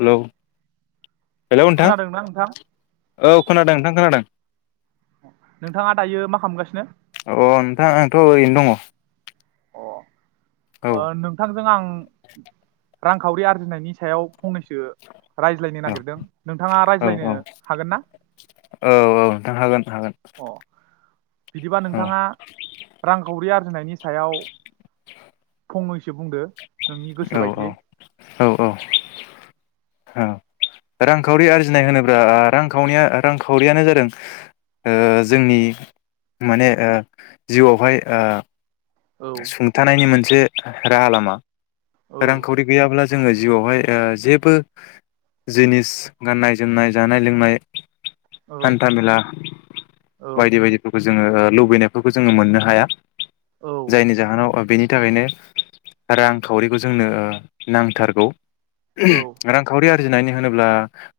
Hello hello नोंथां खोनादोंना नोंथां औ खोनादों नोंथां खोनादों। नोंथाङा दायो मा खालामगासिनो अ नोंथां आंथ' ओरैनो दङ। अ औ ओ नोंथांजों आं रांखावरि आरजिनायनि सायाव फंनैसो रायज्लायनो नागिरदों नोंथां औ औ औ औ नोंथां हागोन हागोन। अ बिदिबा औ नोंथाङा रांखावरि आरजिनायनि सायाव फंङैसो बुंदो। नोंनि गोसो औ औ बायदियै। औ औ औ रांखावरि आरजिनाय होनोब्रा ओ रांखावनिया रांखावरियानो जादों ओ जोंनि माने ओ जिउआवहाय ओ औ सुंथानायनि मोन से राहालामा। औ रांखावरि गैयाब्ला जोङो जिउआवहाय ओ जेबो जिनिस गाननाय जोमनाय जानाय लोंनाय औ हान्थामेला औ बायदि बायदिफोरखौ जोङो ओ लुबैनायफोरखौ जोङो मोननो हाया औ जायनि जाहोनाव ओ बेनि थाखायनो रां खावरिखौ जोंनो ओ नांथारगौ औ रांखावरिया नानै होनोब्ला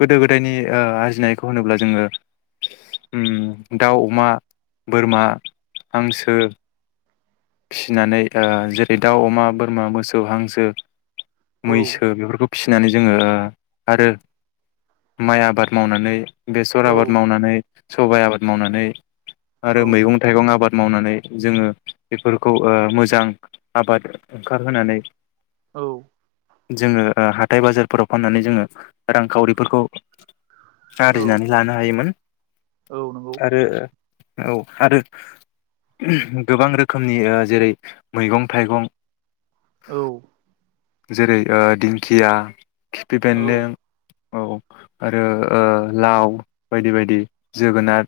गोदो गोदायनि ओ आर्जिनायखौ होनोब्ला जोङो। दाव अमा बोरमा हांसो फिसिनानै ओ जेरै दाव अमा बोरमा मोसौ मोसौ हांसो औ मैसो बेफोरखौ फिसिनानै जोङो, आरो माइ आबाद मावनानै बेसर आबाद मावनानै सबाय आबाद मावनानै औ आरो मैगं थाइगं आबाद मावनानै, जोङो बेफोरखौ मोजां आबाद ओंखारहोनानै औ जोङो हाथाय बाजारफोराव फाननानै जोङो रांखावरिफोरखौ आरजिनानै लानो हायोमोन। औ नंगौ आरो औ आरो गोबां रोखोमनि जेरै मैगं थाइगं औ जेरै दिंखिया खिफि बेन्लें औ आरो लाव बायदि बायदि जोगोनार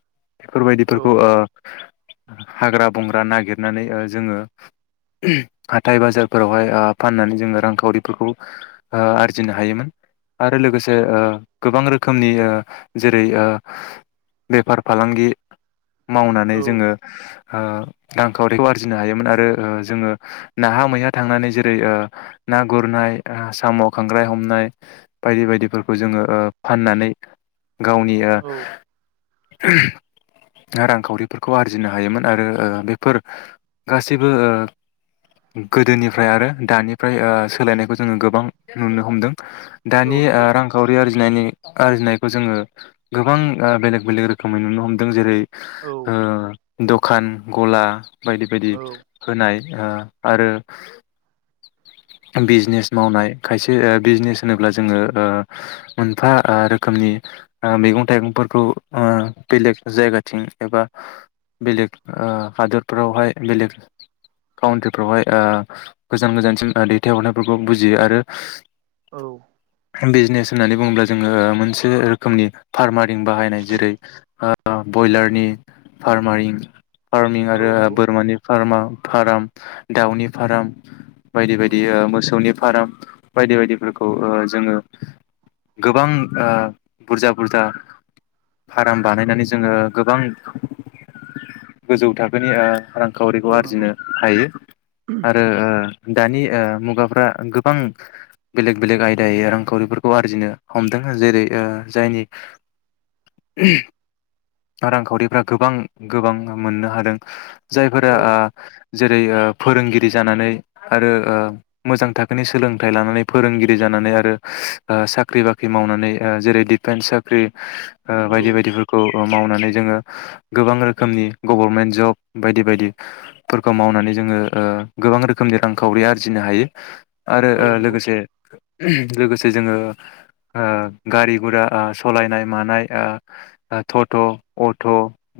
औ बेफोरबायदिफोरखौ हाग्रा बंग्रा नागिरनानै, जोङो हाथाइ बाजार फोरावहाय फाननानै जोङो रांखावरिफोरखौ आरजिनो हायोमोन। आरो लोगोसे औ ओ गोबां रोखोमनि ओ जेरै ओ बेफार फालांगि मावनानै जोङो ओ रांखावरिखौ आरजिनो हायोमोन आरो जोङो नाहा मैया थांनानै जेरै ना गुरनाय साम खांख्राय हमनाय बायदि बायदिफोरखौ जोङो फाननानै गावनि। रांखावरिफोरखौ आरजिनो हायोमोन आरो बेफोर गासैबो गोदोनिफ्राय आरो दानिफ्राय सोलायनायखौ जोङो गोबां नुनो हमदों। औ दानि नंगौ रांखावरि आरजि रिनायनि आरजिनायखौ जोङो गोबां बेलेग बेलेग रोखोमै नुनो हमदों जेरै औ ओ दखान गला बायदि बायदि औ होनाय। आरो बिजनेस मावनाय खायसे बिजनेस होनोब्ला जोङो मोनफा रोखोमनि मैगं थाइगंफोरखौ बेलेग जायगाथिं एबा बेलेग हादरफ्रावहाय बेलेग काउन्ट्रिफ्रावहाय गोजान गोजानसिम थाइ हरनायफोरखौ बुजियो आरो औ बिजनेस होननानै बुङोब्ला जोङो मोनसे रोखोमनि फार्म बाहायनाय जेरै बयलारनि फार्मारिं फार्मिं आरो औ नंगौ बोरमानि फार्मा। फाराम दाउनि फाराम बाय औ दियो मोसौनि फार्म। बायदि बायदिफोरखौ, जोङो गोबां बुरजा बुरजा फार्म बानायनानै जोङो गोबां गोजौ थाखोनि ओ रांखावरिखौ औ नंगौ आरजिनो हायो। आरो दानि मुगाफ्रा गोबां बेलेग बेलेग आयदायै रांखावरिफोरखौ आरजिनो हमदों। जेरै जायनि रांखावरिफ्रा गोबां गोबां मोननो हादों। जायफोरा औ ज जेरै ओ फोरोंगिरि जानानै आरो ओ मोजां थाखोनि सोलोंथाइ लानानै फोरोंगिरि जानानै आरो ओ साख्रि-बाख्रि मावनानै ओ जेरै डिफेन्स साख्रि ओ बायदि औ बायदिफोरखौ मावनानै जोङो गोबां रोखोमनि गभारनमेन्ट जब बायदि बायदिफोरखौ मावनानै जोङो ओ गोबां रोखोमनि रांखावरि आरजिनो हायो। आरो औ ओ नंगौ लोगोसे-लोगोसे जोङो ओ-ओ गारि गुरा आ सालायनाय मानाय आ टट', अट'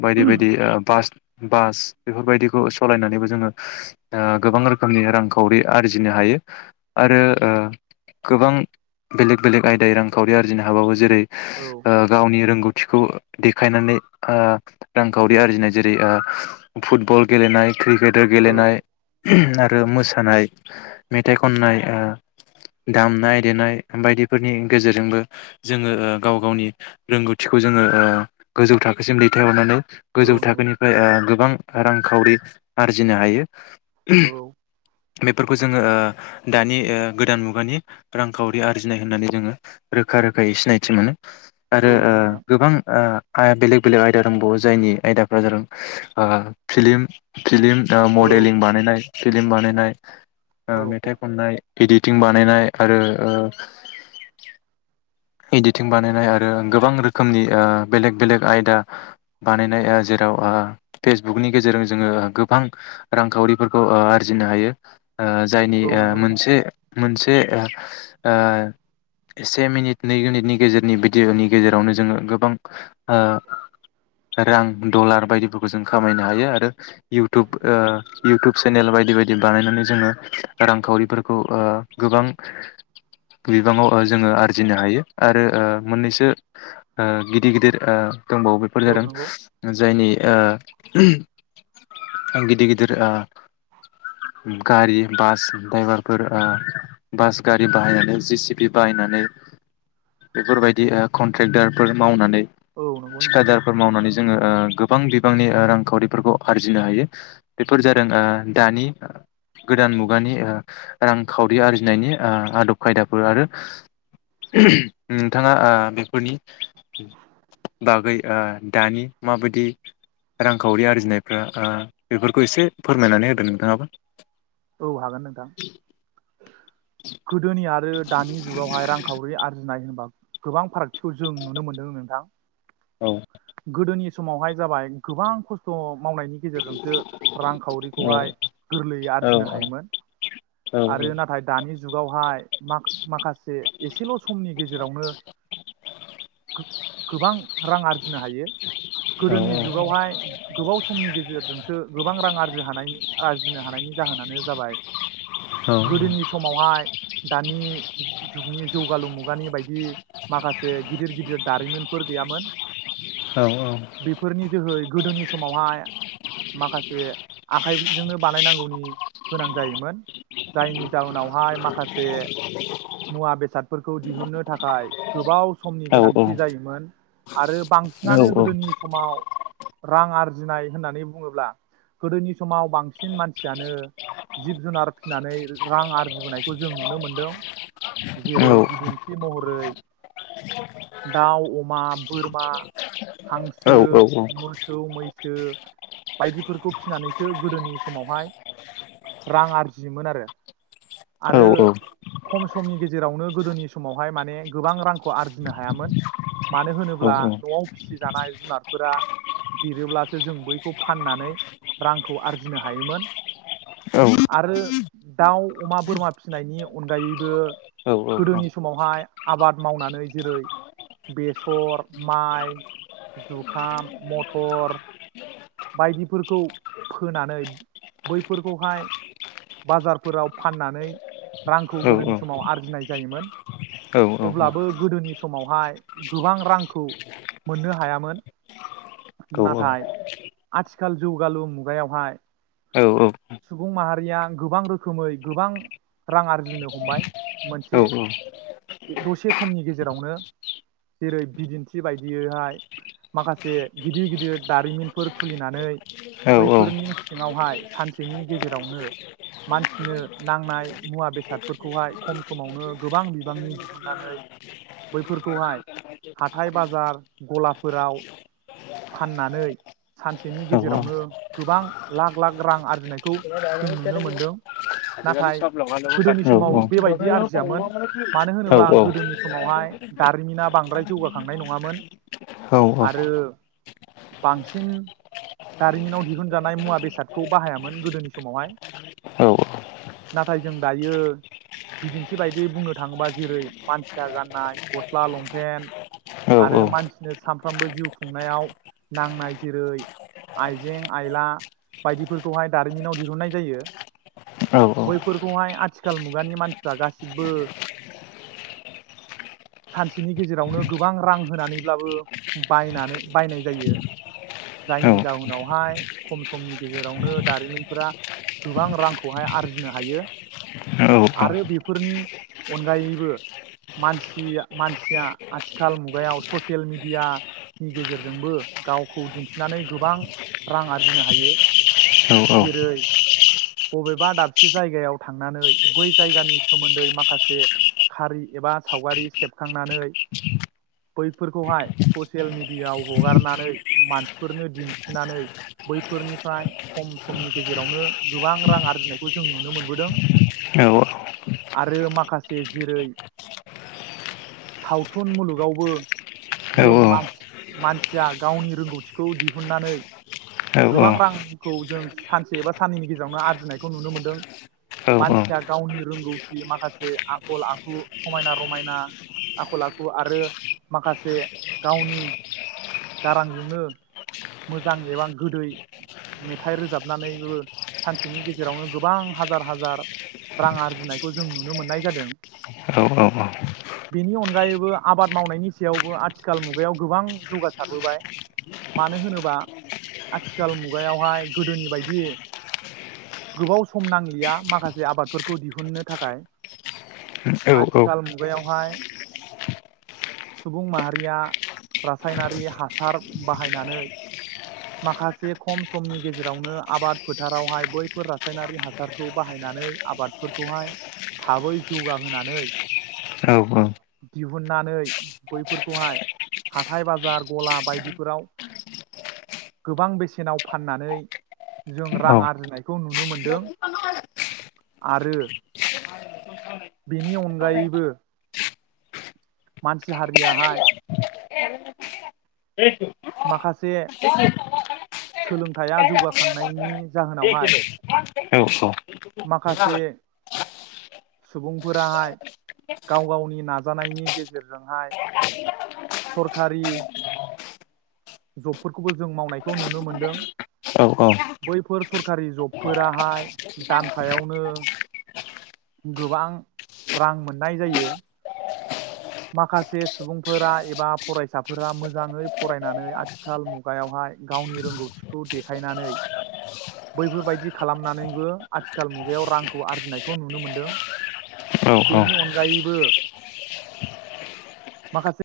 बायदि बायदि ओ बास बास बेफोरबायदिखौ सलायनानैबो जोङो ओ गोबां रोखोमनि रांखावरि आरजिनो हायो आरो ओ गोबां बेलेग-बेलेग आयदाय रांखावरि आरजिनो हाबावो जेरै औ ओ गावनि रोंगौथि थिखौ देखायनानै ओ रांखावरि आरजिनाय जेरै ओ फुटबल गेलेनाय, क्रिकेटआव औ गेलेनाय आ आरो मोसानाय, मेथाइ खननाय ओ, दामनाय-देनाय बायदिफोरनि गेजेरजोंबो जोङो ओ गाव-गावनि रोंगौथिखौ जोङो ओ गोजौ थाखोसिम दैथायहरनानै औ गोजौ नंगौ थाखोनिफ्राय ओ गोबां रां खावरि आरजिनो हायो। औ बेफोर खौ जोङो ओ दानि ओ गोदान मुगानि रांखावरि आरजिनाय होननानै जोङो रोखा-रोखायै सिनायथि मोनो। आरो औ ओ नंगौ नोंथां गोबां ओ बेलेग-बेलेग आयदा दंबावो जायनि आयदाफ्रा जादों ओ फिलिम, फिलिम, औ मडेलिं बानायनाय, फिलिम बानायनाय, औ मेथाइ खननाय, इदिटिं बानायनाय आरो इदिटिं बानायनाय आरो गोबां रोखोमनि‌ ओ बेलेग-बेलेग आयदा बानायनाय ओ जेराव ओ फेसबुकनि गेजेरजों जोङो गोबां रांखावरिफोरखौ ओ आरजिनो हायो। ओ जायनि औ ओ नंगौ नोंथां मोनसे मोनसे ओ से मिनिट नै मिनिटनि गेजेरनि भिडिअ'नि गेजेरावनो जोङो गोबां ओ रां, डलार बायदिफोरखौ जों खामायनो हायो आरो इउटुब ओ इउटुब चेनेल बायदि-बायदि बानायनानै जोङो रांखावरिफोरखौ ओ गोबां गोबाङाव जोङो आरजिनो हायो आरो ओ मोननैसो ओ गिदिर गिदिर ओ दंबावो बेफोर औ जादों नंगौ जायनि ओ गिदिर-गिदिर आ गारि, बास द्राइभारफोर ओ बास गारि बाहायनानै जि सि पि बाहायनानै बेफोरबायदि कन्ट्रेक्टारफोर मावउनानै औ नंगौ नोंथां थिखादारफोर मावनानै जोङो ओ गोबां बिबांनि ओ रांखावरिफोरखौ आरजिनो हायो बेफोर जादों ओ दानि गोदान मुगानि ओ रांखावरि आरजिनायनि ओ आदब खायदाफोर आरो [unintelligible] नोंथाङा ओ बेफोरनि बागै ओ दानि माबायदि रांखावरि आरजिनायफ्रा ओ बेफोरखौ एसे फोरमायनानै होदो नोंथाङाबो औ हागोन नोंथां गोदोनि आरो दानि जुगावहाय रांखावरि आरजिनाय गोबां फारागथिखौ जों नुनो मोनदों नोंथां औ गोदोनि समावहाय जाबाय गोबां खस्थ' मावनायनि गेजेरजोंसो रांखावरिखौहाय गोरलैयै आरजिनो हायोमोन आरो नाथाय दानि जुगावहाय माख-माखासे एसेल' समनि गेजेरावनो गो-गोबां रां आर जिनो हायो गोदोनि जुगावहाय गोबाव समनि गेजेरजोंसो गोबां रां आरजि हानायनि आरजिनो हानायनि जाहोनानो जाबाय औ ओम गोदोनि समावहाय दानि जुगनि जौगालु मुगानि बायदि माखासे गिदिर गिदिर दारिमिनफोर गैयामोन औ औ बेफोरनि जोहै गोदोनि समावहाय माखासे आखाइजोंनो बानायनांगौनि गोनां जायोमोन जायनि जाउनावहाय माखासे मुवा बेसादफोरखौ दिहुननो थाखाय गोबाव समनि गोनांथि जायोमोन आरो बांसिनानो गोदोनि समाव रां आरजिनाय होननानै बुङोब्ला गोदोनि समाव बां सिन मानसियानो जिब जुनार फिनानै रां आरजिबोनायखौ जों नुनो मोनदों जेरै- बिदिन्थि महरै दाउ, अमा, बोरमा हांसो, मोसौ, मै सो बायदिफोरखौ फिनानैसो गोदोनि समावहाय रां आरजियोमोन आरो आरो खम समनि गेजेरावनो गोदोनि समावहाय माने गोबां रां खौ आरजिनो हायामोन मानो होनोब्ला न'आव फिसिजानाय जुनातफोरा देरोब्लासो जों बैखौ फाननानै रांखौ आरजिनो हायोमोन। आरो दाउ, अमा, बोरमा फिसिनायनि अनगायैबो गोदोनि समावहाय आबाद मावनानै जेरै- बेसर, माइ जुखाम, मथर बायदिफोरखौ फोनानै बैफोरखौहाय बाजारफोराव फाननानै रांखौ गोदोनि समाव आरजिनाय जायोमोन। औ औ औ। अब्लाबो गोदोनि समावहाय गोबां रांखौ मोननो हायामोन नाथाय आथिखाल जौगालु मुगायावहाय सुबुं माहारिया गोबां रोखोमै गोबां रां आरजिनो हमबाय मोनसे दसे समनि गेजेरावनो जेरै बिदिन्थि बायदियैहाय माखासे गिदिर गिदिर दारिमिन। फोर खुलिनानै बैफोरनि सिङावहाय सानसेनि गेजेरावनो मानसिनो नांनाय मुवा बेसादफोरखौहाय खम समावनो गोबां बिबांनि दिहुननानै बैफोरखौहाय हाथाय बाजार गलाफोराव फाननानै सानसेनि गेजेरावनो गोबां लाख लाख रां आरजिनायखौ जों नुनो मोनदों। नाथाय [unintelligible] गोदोनि समाव बेबायदि औ आरजियामोन मानो औ होनोबा गोदोनि समावहाय औ दारिमिना बांद्राय औ जौगाखांनाय नङामोन औ औ। बांस सिन दारिमिनाव दिहुन जानाय मुवा बेसादखौ बाहायामोन गोदोनि समावहाय नाथाय जों दायो बिदिन्थि बायदि बुंनो थाङोबा जेरै मानसिया गाननाय गस्ला लंपेन्ट आरो मानसिनो सानफ्रामबो जिउ खुंनायाव नांनाय जेरै आइजें आइला बायदिफोरखौहाय दारिमिनाव दिहुननाय जायो बैफोरखौहाय आथिखाल मुगानि मानसिफ्रा गासिबो सानसेनि गेजेरावनो गोबां रां होनानैब्लाबो बायनानै बायनाय जायो। जायनि जाहोनावहाय खम समनि गेजेरावनो दारिमिनफोरा गोबां रांखौहाय आरजिनो हायो आरो बेफोरनि अनगायैबो मानसिया मानसिया आथिखाल मुगायाव ससियेल मिडियानि गेजेरजोंबो गावखौ दिन्थि थिनानै गोबां रां आरजिनो हायो। जेरै बबेबा दाबसे जायगायाव थांनानै बै जायगानि सोमोन्दै माखासे खारि एबा सावगारि सेबखांनानै बैफोरखौहाय ससियेल मेडियाआव हगारनानै मानसिफोरनो दिन्थिनानै बैफोरनिफ्राय खम समनि गेजेरावनो गोबां रां आरजिनायखौ जों नुनो मोनबोदों लग आरो माखासे जेरै सावथुन मुलुगावबो औ जों मानस मानसिया गावनि रोंगौथिखौ दिहुननानै गोबां रां खौ जों सानसे एबा साननैनि गेजेरावनो आरजिनायखौ नुनो मोनदों औ मानसिया गावनि रोंगौथि माखासे आखल आखु समायना रमायना आखल आखु आरो माखासे गावनि गारांजोंनो मोजां एबा गोदै मेथाइ रोजाबनानैबो सानसेनि गेजेरावनो गोबां हाजार हाजार रां आरजिनायखौ जों नुनो मोननाय जादों बेनि अनगायैबो आबाद मावनायनि सायावबो आथिखाल मुगायाव गोबां जौगासारबोबाय मानो होनोबा आथिखाल मुग मुगायावहाय गोदोनि बायदि गोबाव सम नांलिया माखासे आबादफोरखौ दिहुननो थाखाय आथिखाल मुगायाव हाय सुबुं माहारिया रासायनारि हासार बाहायनानै माखासे खम समनि गेजेरावनो आबाद फोथारावहाय बैफोर रासायनारि हासारखौ बाहायनानै आबादफोरखौहाय थाबै जौगाहोनानै दिहुननानै बैफोरखौहाय हाथाय बाजार गला बायदिफोराव गोबां बेसेनाव फाननानै जों रां आरजिनायखौ नुनो मोनदों आरो बेनि अनगायैबो मानसि हारियाहाय माखासे सोलोंथाइया जौगाखांनायनि जाहोनावहाय औ औ। माखासे सुबुंफोराहाय गाव गावनि नाजानायनि गेजेरजोंहाय सरखारि जबफोरखौबो जों मावनायखौ नुनो मोनदों औ बैफोर सरखारि जबफोराहाय दानफायावनो गोबां रां मोननाय जायो। माखासे सुबुंफोरा एबा फरायसाफोरा मोजाङै फरायनानै आथिखाल मुगायावहाय गावनि रोंगौथिखौ देखायनानै बैफोरबायदि खालामनानैबो आथिखाल मुगायाव रांखौ आरजिनायखौ नुनो मोनदों औ औ बेनि अनगायैबो माखासे